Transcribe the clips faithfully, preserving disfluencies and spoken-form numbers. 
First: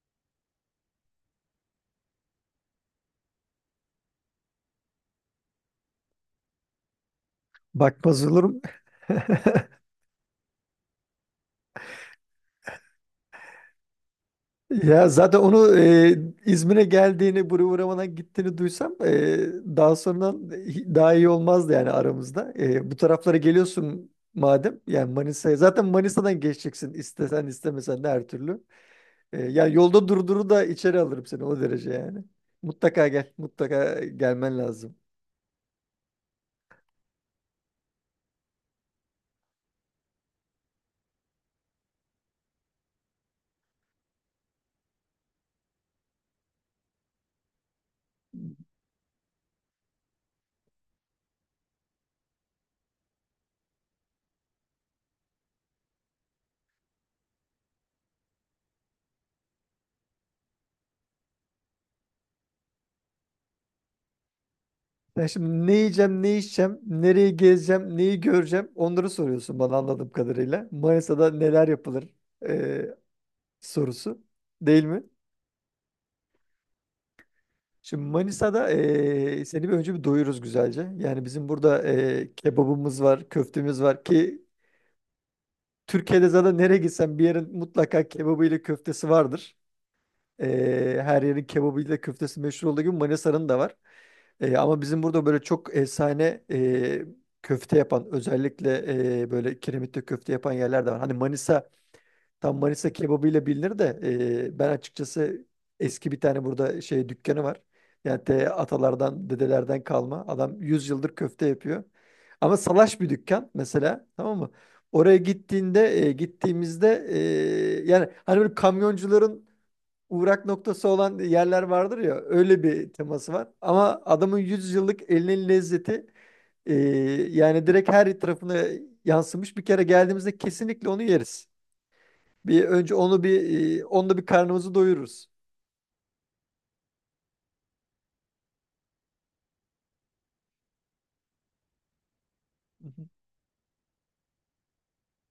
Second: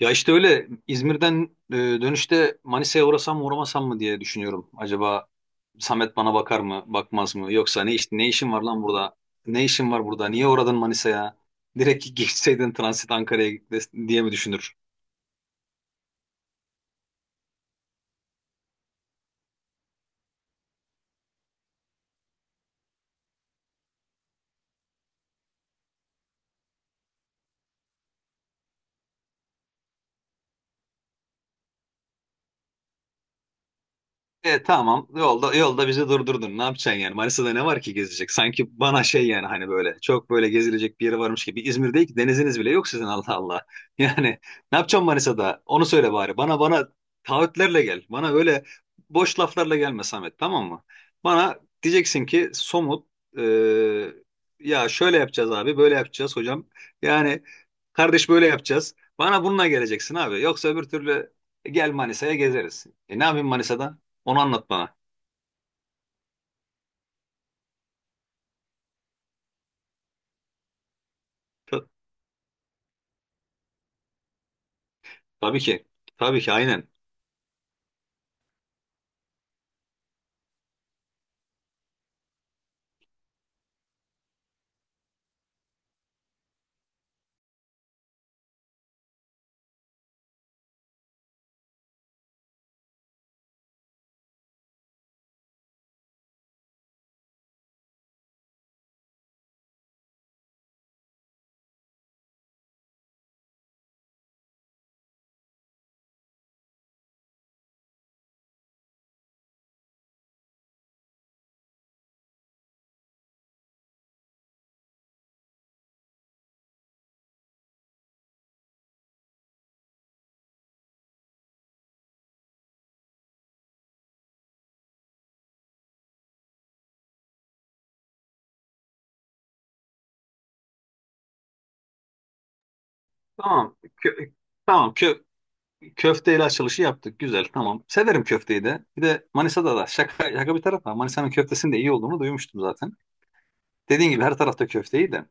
Ya işte öyle İzmir'den e, dönüşte Manisa'ya uğrasam mı uğramasam mı diye düşünüyorum. Acaba Samet bana bakar mı, bakmaz mı? Yoksa ne iş, Bakmaz ne işin olurum. var lan burada? Ne işin var burada? Niye uğradın Manisa'ya? Direkt geçseydin transit Ankara'ya des- diye mi düşünür? Ya zaten onu e, İzmir'e geldiğini, buraya uğramadan gittiğini duysam e, daha sonradan hi- daha iyi olmazdı yani aramızda. E, bu taraflara geliyorsun madem yani Manisa'ya zaten Manisa'dan geçeceksin istesen istemesen de her türlü. E, yani yolda durduru da içeri alırım seni o derece yani. Mutlaka gel, mutlaka gelmen E lazım. tamam yolda yolda bizi durdurdun, ne yapacaksın yani? Manisa'da ne var ki gezecek sanki? Bana şey yani, hani böyle çok böyle gezilecek bir yere varmış gibi. İzmir değil ki, deniziniz bile yok sizin. Allah Allah yani ne yapacaksın Manisa'da, onu söyle bari. Bana bana taahhütlerle gel, bana öyle boş laflarla gelme Samet, tamam mı? Bana diyeceksin ki somut, e, ya şöyle yapacağız abi, böyle yapacağız hocam, yani kardeş böyle yapacağız. Bana bununla geleceksin abi, yoksa öbür türlü gel Manisa'ya, gezeriz. E, ne yapayım Manisa'da, onu anlat bana. Ben şimdi ne yiyeceğim, ne içeceğim, nereyi gezeceğim, neyi göreceğim onları soruyorsun bana anladığım kadarıyla. Manisa'da neler Ta- yapılır? E, Sorusu değil mi? tabii ki. Tabii ki, aynen. Şimdi Manisa'da eee, seni bir önce bir doyururuz güzelce. Yani bizim burada eee, kebabımız var, köftemiz var ki Türkiye'de zaten nereye gitsen bir yerin mutlaka kebabı ile köftesi vardır. Eee, her yerin kebabı ile köftesi meşhur olduğu gibi Manisa'nın da var. Eee, ama bizim burada böyle çok efsane eee, köfte yapan özellikle eee, böyle kiremitte köfte yapan yerler de var. Hani Manisa Tam Manisa kebabıyla bilinir de e, ben açıkçası eski bir tane burada şey dükkanı var. Yani te, atalardan, dedelerden kalma. Adam yüz yıldır köfte yapıyor. Ama salaş bir dükkan mesela tamam mı? Oraya gittiğinde e, gittiğimizde e, yani hani böyle kamyoncuların uğrak noktası olan yerler vardır ya öyle bir teması var. Ama adamın yüz yıllık elinin lezzeti e, yani direkt her tarafına yansımış. Bir kere geldiğimizde kesinlikle onu yeriz. Bir önce onu bir Tamam. e, onunla bir Kö- karnımızı tamam. Kö doyururuz. Köfteyle açılışı yaptık. Güzel. Tamam. Severim köfteyi de. Bir de Manisa'da da şaka, şaka bir tarafa, Manisa'nın köftesinin de iyi olduğunu duymuştum Hı zaten. hı. Dediğin gibi her tarafta köfte iyi de.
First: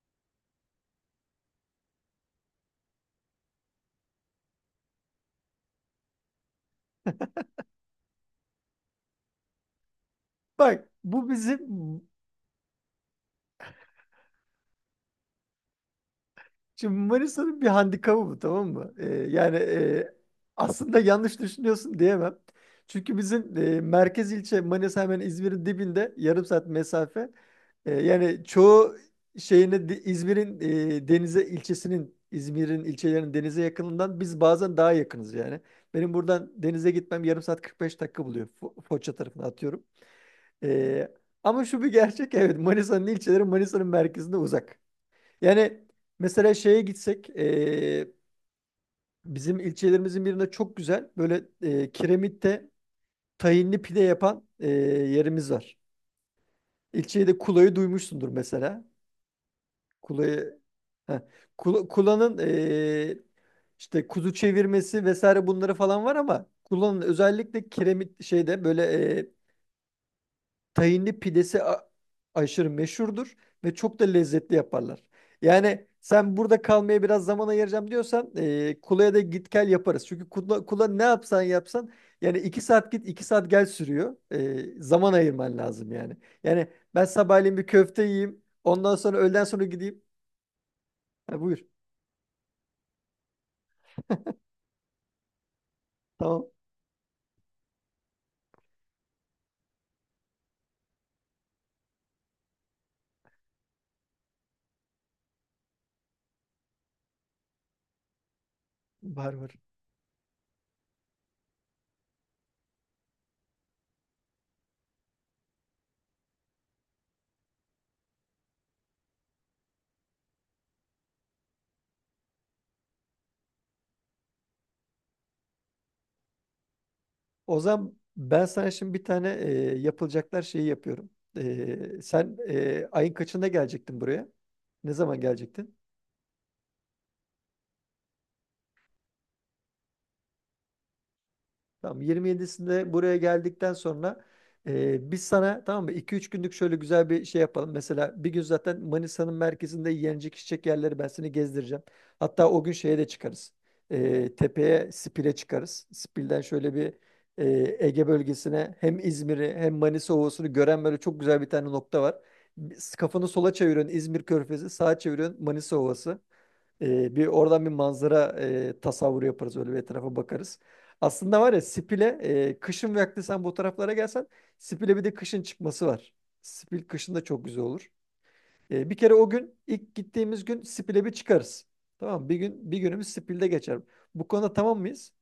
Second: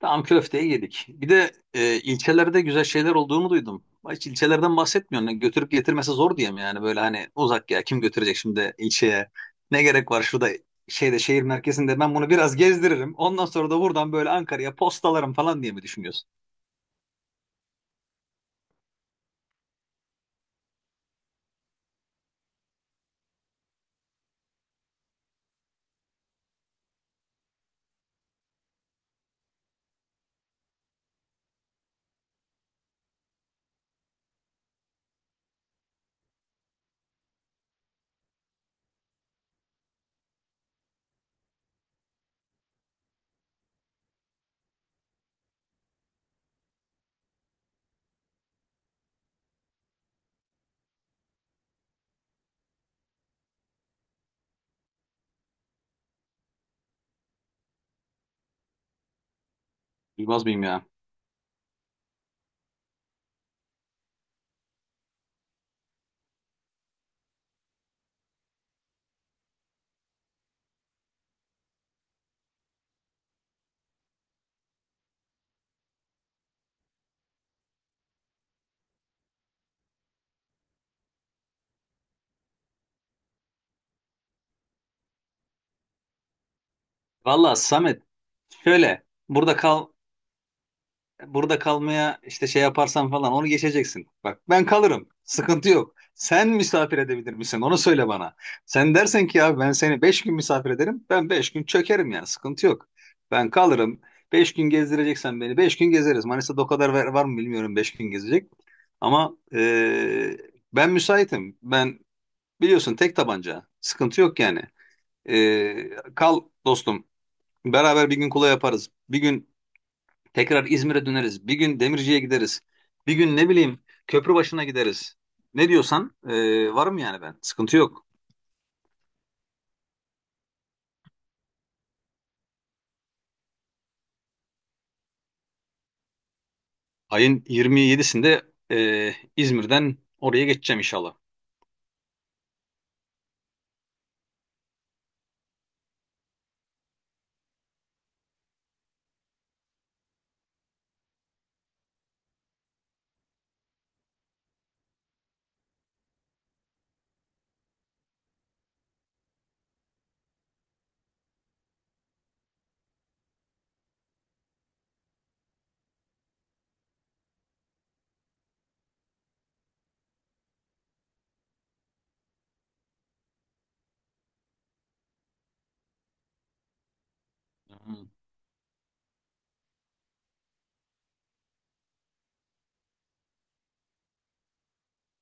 Tamam, köfteyi yedik. Bir de e, ilçelerde güzel şeyler olduğunu duydum. Hiç ilçelerden bahsetmiyorsun. Yani götürüp getirmesi zor diyeyim yani, böyle hani uzak ya, kim götürecek şimdi ilçeye? Ne gerek var şurada Bak şeyde, bu şehir bizim merkezinde ben bunu biraz gezdiririm, ondan sonra da buradan böyle Ankara'ya postalarım falan diye mi düşünüyorsun? şimdi Manisa'nın bir handikabı bu tamam mı? Ee, yani e, aslında yanlış düşünüyorsun diyemem. Çünkü bizim e, merkez ilçe Manisa hemen İzmir'in dibinde yarım saat mesafe. E, yani çoğu şeyini de- İzmir'in e, denize ilçesinin İzmir'in ilçelerinin denize yakınından biz bazen daha yakınız yani. Benim buradan denize gitmem yarım saat kırk beş dakika buluyor. Fo- Foça tarafına atıyorum. Ee, Ama şu bir gerçek, evet, Manisa'nın ilçeleri Manisa'nın merkezinde uzak. Yani mesela şeye gitsek ee, bizim ilçelerimizin birinde çok güzel böyle ee, kiremitte tahinli pide yapan ee, yerimiz var. İlçeyi de Kula'yı duymuşsundur mesela. Bilmez Kula'yı. miyim ya? Heh. Kula- Kula'nın ee, işte kuzu çevirmesi vesaire bunları falan var ama Kula'nın özellikle kiremit şeyde böyle tahinli pidesi a- aşırı meşhurdur ve çok da lezzetli yaparlar. Yani sen burada kalmaya biraz zaman ayıracağım diyorsan e, Kula'ya da git gel yaparız. Çünkü Kula, Kula ne yapsan yapsan yani iki saat git iki saat gel sürüyor. E, zaman ayırman lazım yani. Yani ben Valla sabahleyin bir köfte Samet, yiyeyim ondan şöyle sonra öğleden burada sonra kal. gideyim. Ha, buyur. Burada kalmaya işte şey yaparsan falan, onu geçeceksin. Bak ben kalırım, sıkıntı yok. Tamam. Sen misafir edebilir misin? Onu söyle bana. Sen dersen ki abi ben seni beş gün misafir ederim, ben beş gün çökerim yani. Sıkıntı yok. Ben kalırım. Beş gün gezdireceksen beni, beş gün gezeriz. Manisa'da o kadar var, var mı bilmiyorum beş gün gezecek. Var Ama var. eee, ben müsaitim. Ben biliyorsun, tek tabanca. Sıkıntı yok yani. Eee, kal dostum. Beraber bir gün Kula yaparız. Bir gün tekrar İzmir'e döneriz. Bir gün Demirci'ye gideriz. Bir gün ne bileyim, Köprübaşı'na gideriz. Ne diyorsan e, varım yani ben. O Sıkıntı zaman yok. ben sana şimdi bir tane e, yapılacaklar şeyi yapıyorum. E, sen e, ayın kaçında gelecektin buraya? Ne zaman gelecektin? Ayın yirmi yedisinde e, İzmir'den oraya geçeceğim inşallah. Tamam, yirmi yedisinde buraya geldikten sonra e, biz sana tamam mı iki üç günlük şöyle güzel bir şey yapalım. Mesela bir gün zaten Manisa'nın merkezinde yenecek içecek yerleri ben seni gezdireceğim. Hatta o gün şeye de çıkarız. E, tepeye, Spil'e çıkarız. Spil'den şöyle bir e, Ege bölgesine hem İzmir'i hem Manisa Ovası'nı gören böyle çok güzel bir tane nokta var. Kafanı sola çeviriyorsun İzmir Körfezi, sağa çeviriyorsun Manisa Ovası. Ee, bir oradan bir manzara e, tasavvuru yaparız, öyle bir etrafa bakarız. Aslında var ya Spil'e e, kışın vakti sen bu taraflara gelsen Spil'e bir de kışın çıkması var. Spil kışın da çok güzel olur. Hı. E, bir kere o gün ilk gittiğimiz gün Spil'e bir çıkarız. Tamam mı? Bir gün, bir günümüz Spil'de geçer. Bu konuda tamam mıyız?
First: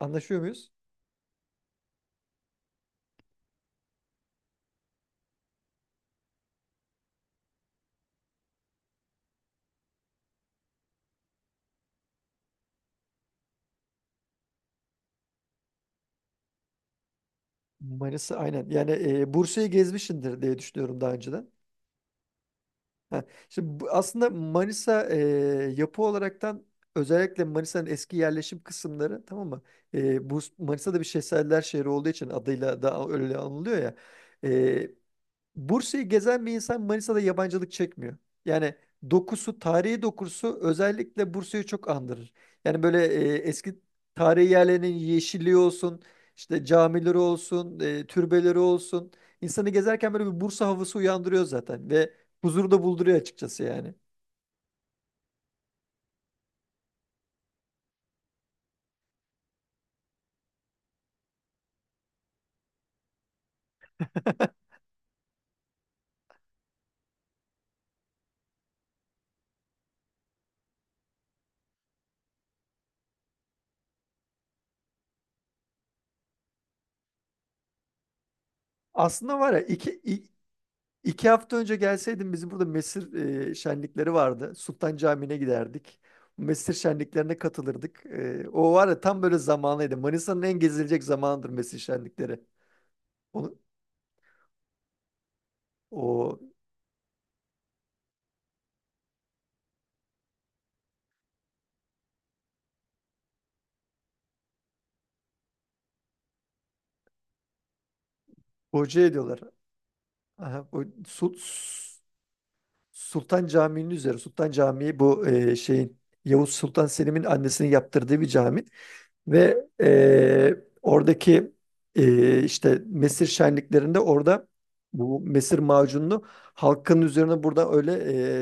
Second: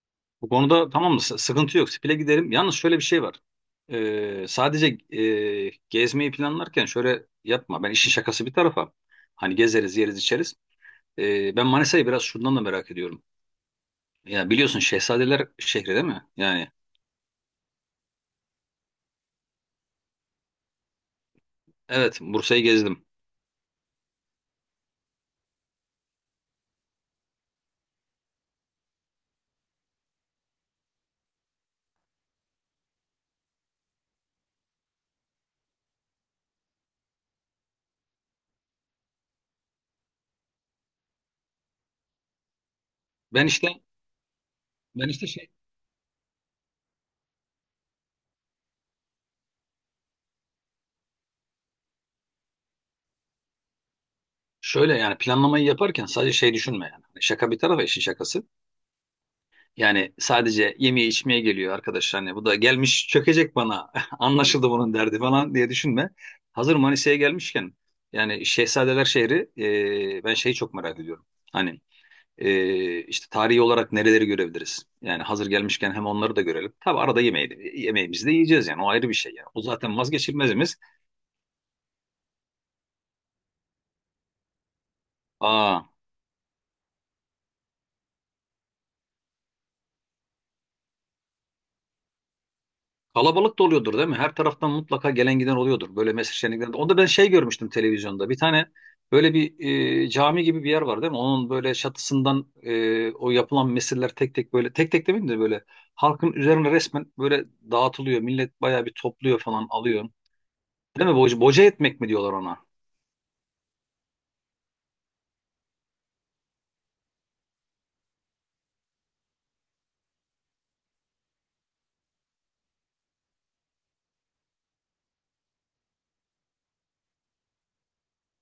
Anlaşıyor Bu muyuz? konuda tamam mı? S- Sıkıntı yok. Spil'e giderim. Yalnız şöyle bir şey var. E, sadece e, gezmeyi planlarken şöyle yapma. Ben işin şakası bir tarafa. Hani gezeriz, yeriz, içeriz. E, ben Manisa'yı biraz şundan da merak ediyorum. Ya biliyorsun, Şehzadeler şehri değil mi? Yani Manisa, aynen. Yani e, Bursa'yı gezmişsindir diye düşünüyorum daha önceden. evet, Bursa'yı gezdim. Ha, şimdi bu- aslında Manisa e, yapı olaraktan, özellikle Manisa'nın eski yerleşim kısımları, tamam mı? E, bu Manisa'da bir şehzadeler şehri olduğu için adıyla da öyle anılıyor ya. Bursa'yı gezen bir insan Manisa'da yabancılık çekmiyor. Yani dokusu, tarihi dokusu özellikle Bursa'yı çok andırır. Yani böyle e, Ben işte eski tarihi yerlerinin ben işte şey yeşilliği olsun, işte camileri olsun, e, türbeleri olsun. İnsanı gezerken böyle bir Bursa havası uyandırıyor zaten ve huzuru da bulduruyor açıkçası yani. şöyle yani, planlamayı yaparken sadece şey düşünme yani. Hani şaka bir tarafa işin şakası. Yani sadece yemeye içmeye geliyor arkadaş, hani bu da gelmiş çökecek bana anlaşıldı bunun derdi falan diye düşünme. Hazır Manisa'ya gelmişken yani Şehzadeler şehri, e, ben şeyi çok merak ediyorum. Hani e, işte tarihi olarak nereleri görebiliriz? Yani hazır gelmişken hem onları da görelim. Tabi arada yemeği de, yemeğimizi de yiyeceğiz yani, o ayrı bir şey Aslında yani. var ya O zaten iki, i- vazgeçilmezimiz. İki hafta önce gelseydin bizim burada Mesir e, şenlikleri vardı. Sultan Camii'ne Aa, giderdik. Mesir şenliklerine katılırdık. E, o var ya tam böyle zamanıydı. Manisa'nın en gezilecek zamanıdır Mesir şenlikleri. Onu, kalabalık da oluyordur değil mi? Her taraftan mutlaka gelen giden oluyordur böyle mesir o şenliklerinde. Onda ben şey görmüştüm televizyonda. Bir tane böyle bir e, cami gibi bir yer var değil mi? Onun böyle çatısından e, o yapılan mesirler tek tek, böyle tek tek demeyeyim de, böyle halkın üzerine resmen böyle dağıtılıyor. Millet bayağı bir hoca topluyor ediyorlar. falan, alıyor. Aha, o, Değil mi? su, Boca, boca etmek mi diyorlar ona? Sultan Camii'nin üzeri. Sultan Camii bu e, şeyin, Yavuz Sultan Selim'in annesinin yaptırdığı bir cami. Ve e, oradaki e, işte mesir şenliklerinde orada bu mesir macununu halkın üzerine burada öyle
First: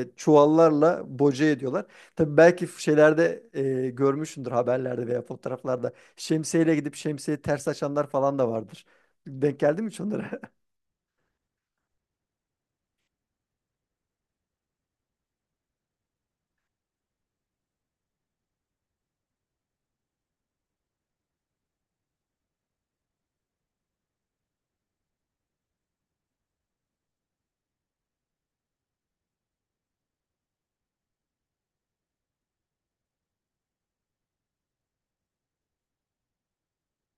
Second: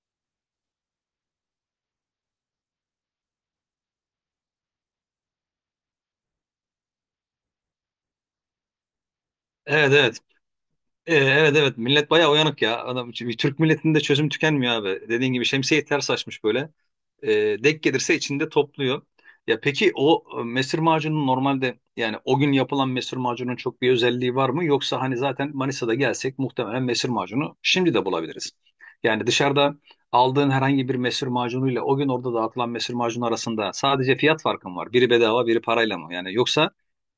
e, çuvallarla boca ediyorlar. Tabii belki şeylerde e, görmüşsündür haberlerde veya fotoğraflarda şemsiyeyle gidip şemsiyeyi ters açanlar falan da vardır. Denk geldi mi Evet hiç evet. onlara? E, evet evet. Millet bayağı uyanık ya. Adam, Türk milletinde çözüm tükenmiyor abi. Dediğin gibi şemsiyeyi ters açmış böyle. E, denk gelirse içinde topluyor. Ya peki o e, mesir macunu normalde, yani o gün yapılan mesir macunun çok bir özelliği var mı? Yoksa hani zaten Manisa'da gelsek muhtemelen mesir macunu şimdi de bulabiliriz. Yani dışarıda aldığın herhangi bir mesir macunuyla o gün orada dağıtılan mesir macunu arasında sadece fiyat farkı mı var? Biri bedava, biri parayla mı? Yani yoksa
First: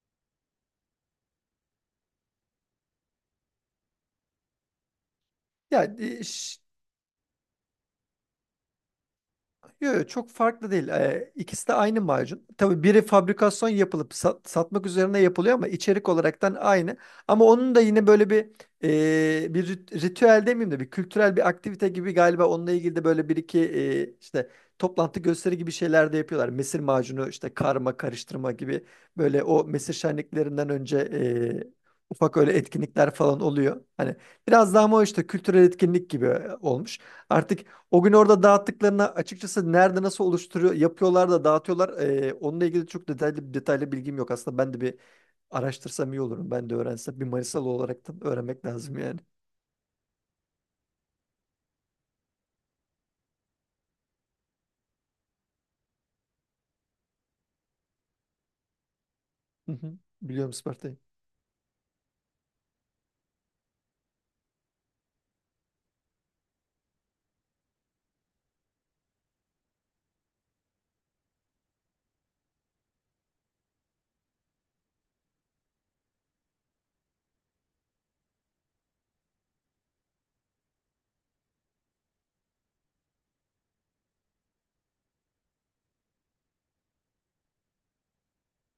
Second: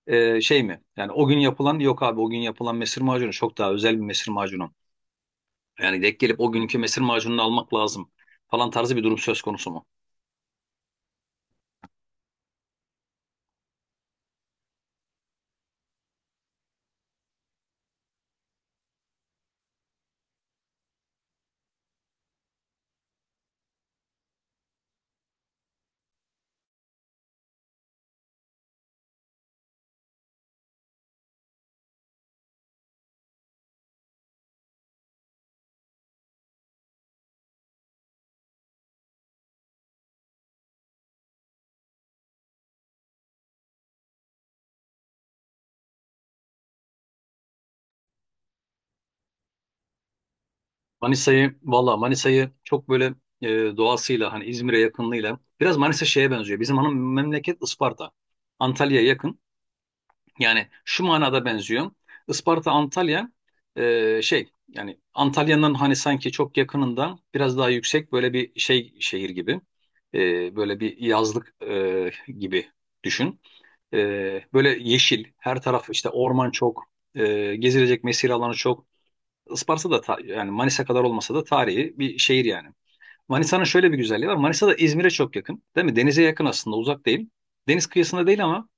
e, şey mi? Yani o gün yapılan, yok abi o gün yapılan mesir macunu çok daha özel bir mesir macunu. Ya, Yani denk e, gelip o ş- günkü mesir macununu almak lazım falan tarzı bir durum söz konusu mu? yok, çok farklı değil. Ee, ikisi de aynı macun. Tabii biri fabrikasyon yapılıp sat- satmak üzerine yapılıyor ama içerik olaraktan aynı. Ama onun da yine böyle bir e, bir rit- ritüel demeyeyim de bir kültürel bir aktivite gibi, galiba onunla ilgili de böyle bir iki e, işte toplantı gösteri gibi şeyler de yapıyorlar. Mesir macunu işte karma karıştırma gibi böyle o mesir şenliklerinden önce e, ufak öyle etkinlikler falan oluyor. Hani biraz daha, ama o işte kültürel etkinlik gibi olmuş. Artık o gün orada dağıttıklarını açıkçası nerede nasıl oluşturuyor, yapıyorlar da dağıtıyorlar. Ee, onunla ilgili çok detaylı detaylı bilgim yok. Aslında ben de bir araştırsam iyi olurum. Ben de öğrensem, bir Manisalı olaraktan öğrenmek lazım yani. Manisa'yı valla, Manisa'yı çok böyle e, doğasıyla hani İzmir'e yakınlığıyla biraz Manisa şeye benziyor. Bizim hanım memleket Isparta. Antalya'ya yakın. Hı hı. Biliyorum Yani Isparta'yı. şu manada benziyor. Isparta Antalya, e, şey yani Antalya'nın hani sanki çok yakınından biraz daha yüksek böyle bir şey, şehir gibi. E, böyle bir yazlık e, gibi düşün. E, Böyle yeşil her taraf, işte orman çok, e, gezilecek mesire alanı çok. Isparta da ta- yani Manisa kadar olmasa da tarihi bir şehir yani. Manisa'nın şöyle bir güzelliği var. Manisa da İzmir'e çok yakın, değil mi? Denize yakın aslında, uzak değil. Deniz kıyısında değil ama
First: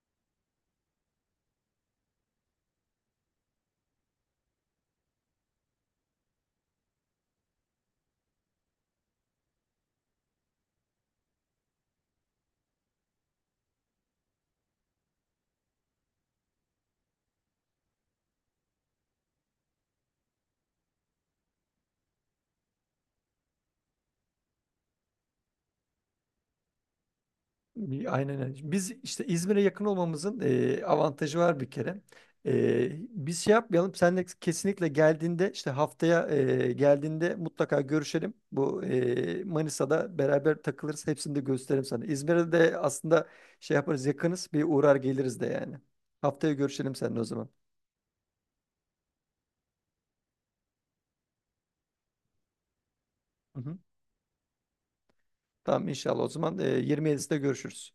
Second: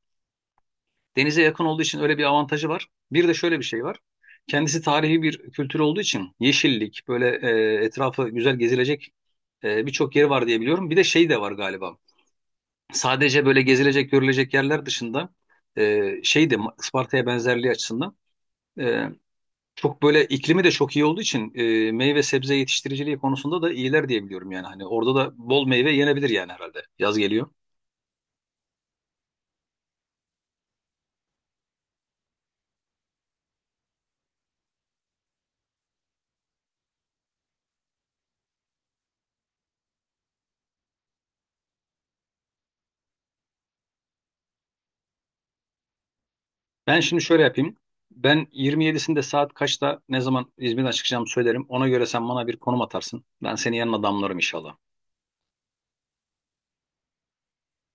denize yakın olduğu için öyle bir avantajı var. Bir de şöyle bir şey var. Kendisi tarihi bir kültür olduğu için yeşillik, böyle e, etrafı güzel gezilecek e, birçok yeri var diye biliyorum. Bir de şey de var galiba. Sadece böyle gezilecek, görülecek yerler dışında e, şey de, Isparta'ya benzerliği açısından. e, Çok böyle iklimi de çok iyi olduğu için e, meyve sebze yetiştiriciliği konusunda da iyiler diye biliyorum yani. Hani orada da bol meyve yenebilir yani herhalde. Yaz geliyor. Bir- Aynen öyle. Biz işte İzmir'e yakın olmamızın e, avantajı var bir kere. E, biz şey yapmayalım. Senle kesinlikle geldiğinde, işte haftaya e, geldiğinde mutlaka görüşelim. Bu e, Manisa'da beraber takılırız. Hepsini de gösteririm sana. İzmir'e de aslında şey yaparız, yakınız. Bir uğrar geliriz de yani. Haftaya görüşelim Ben seninle şimdi o şöyle zaman. yapayım. Ben yirmi yedisinde saat kaçta, ne zaman İzmir'den çıkacağımı söylerim. Ona göre sen bana bir konum atarsın. Ben Hı hı. seni yanına damlarım inşallah. Tamam, inşallah o zaman e, yirmi yedisinde görüşürüz.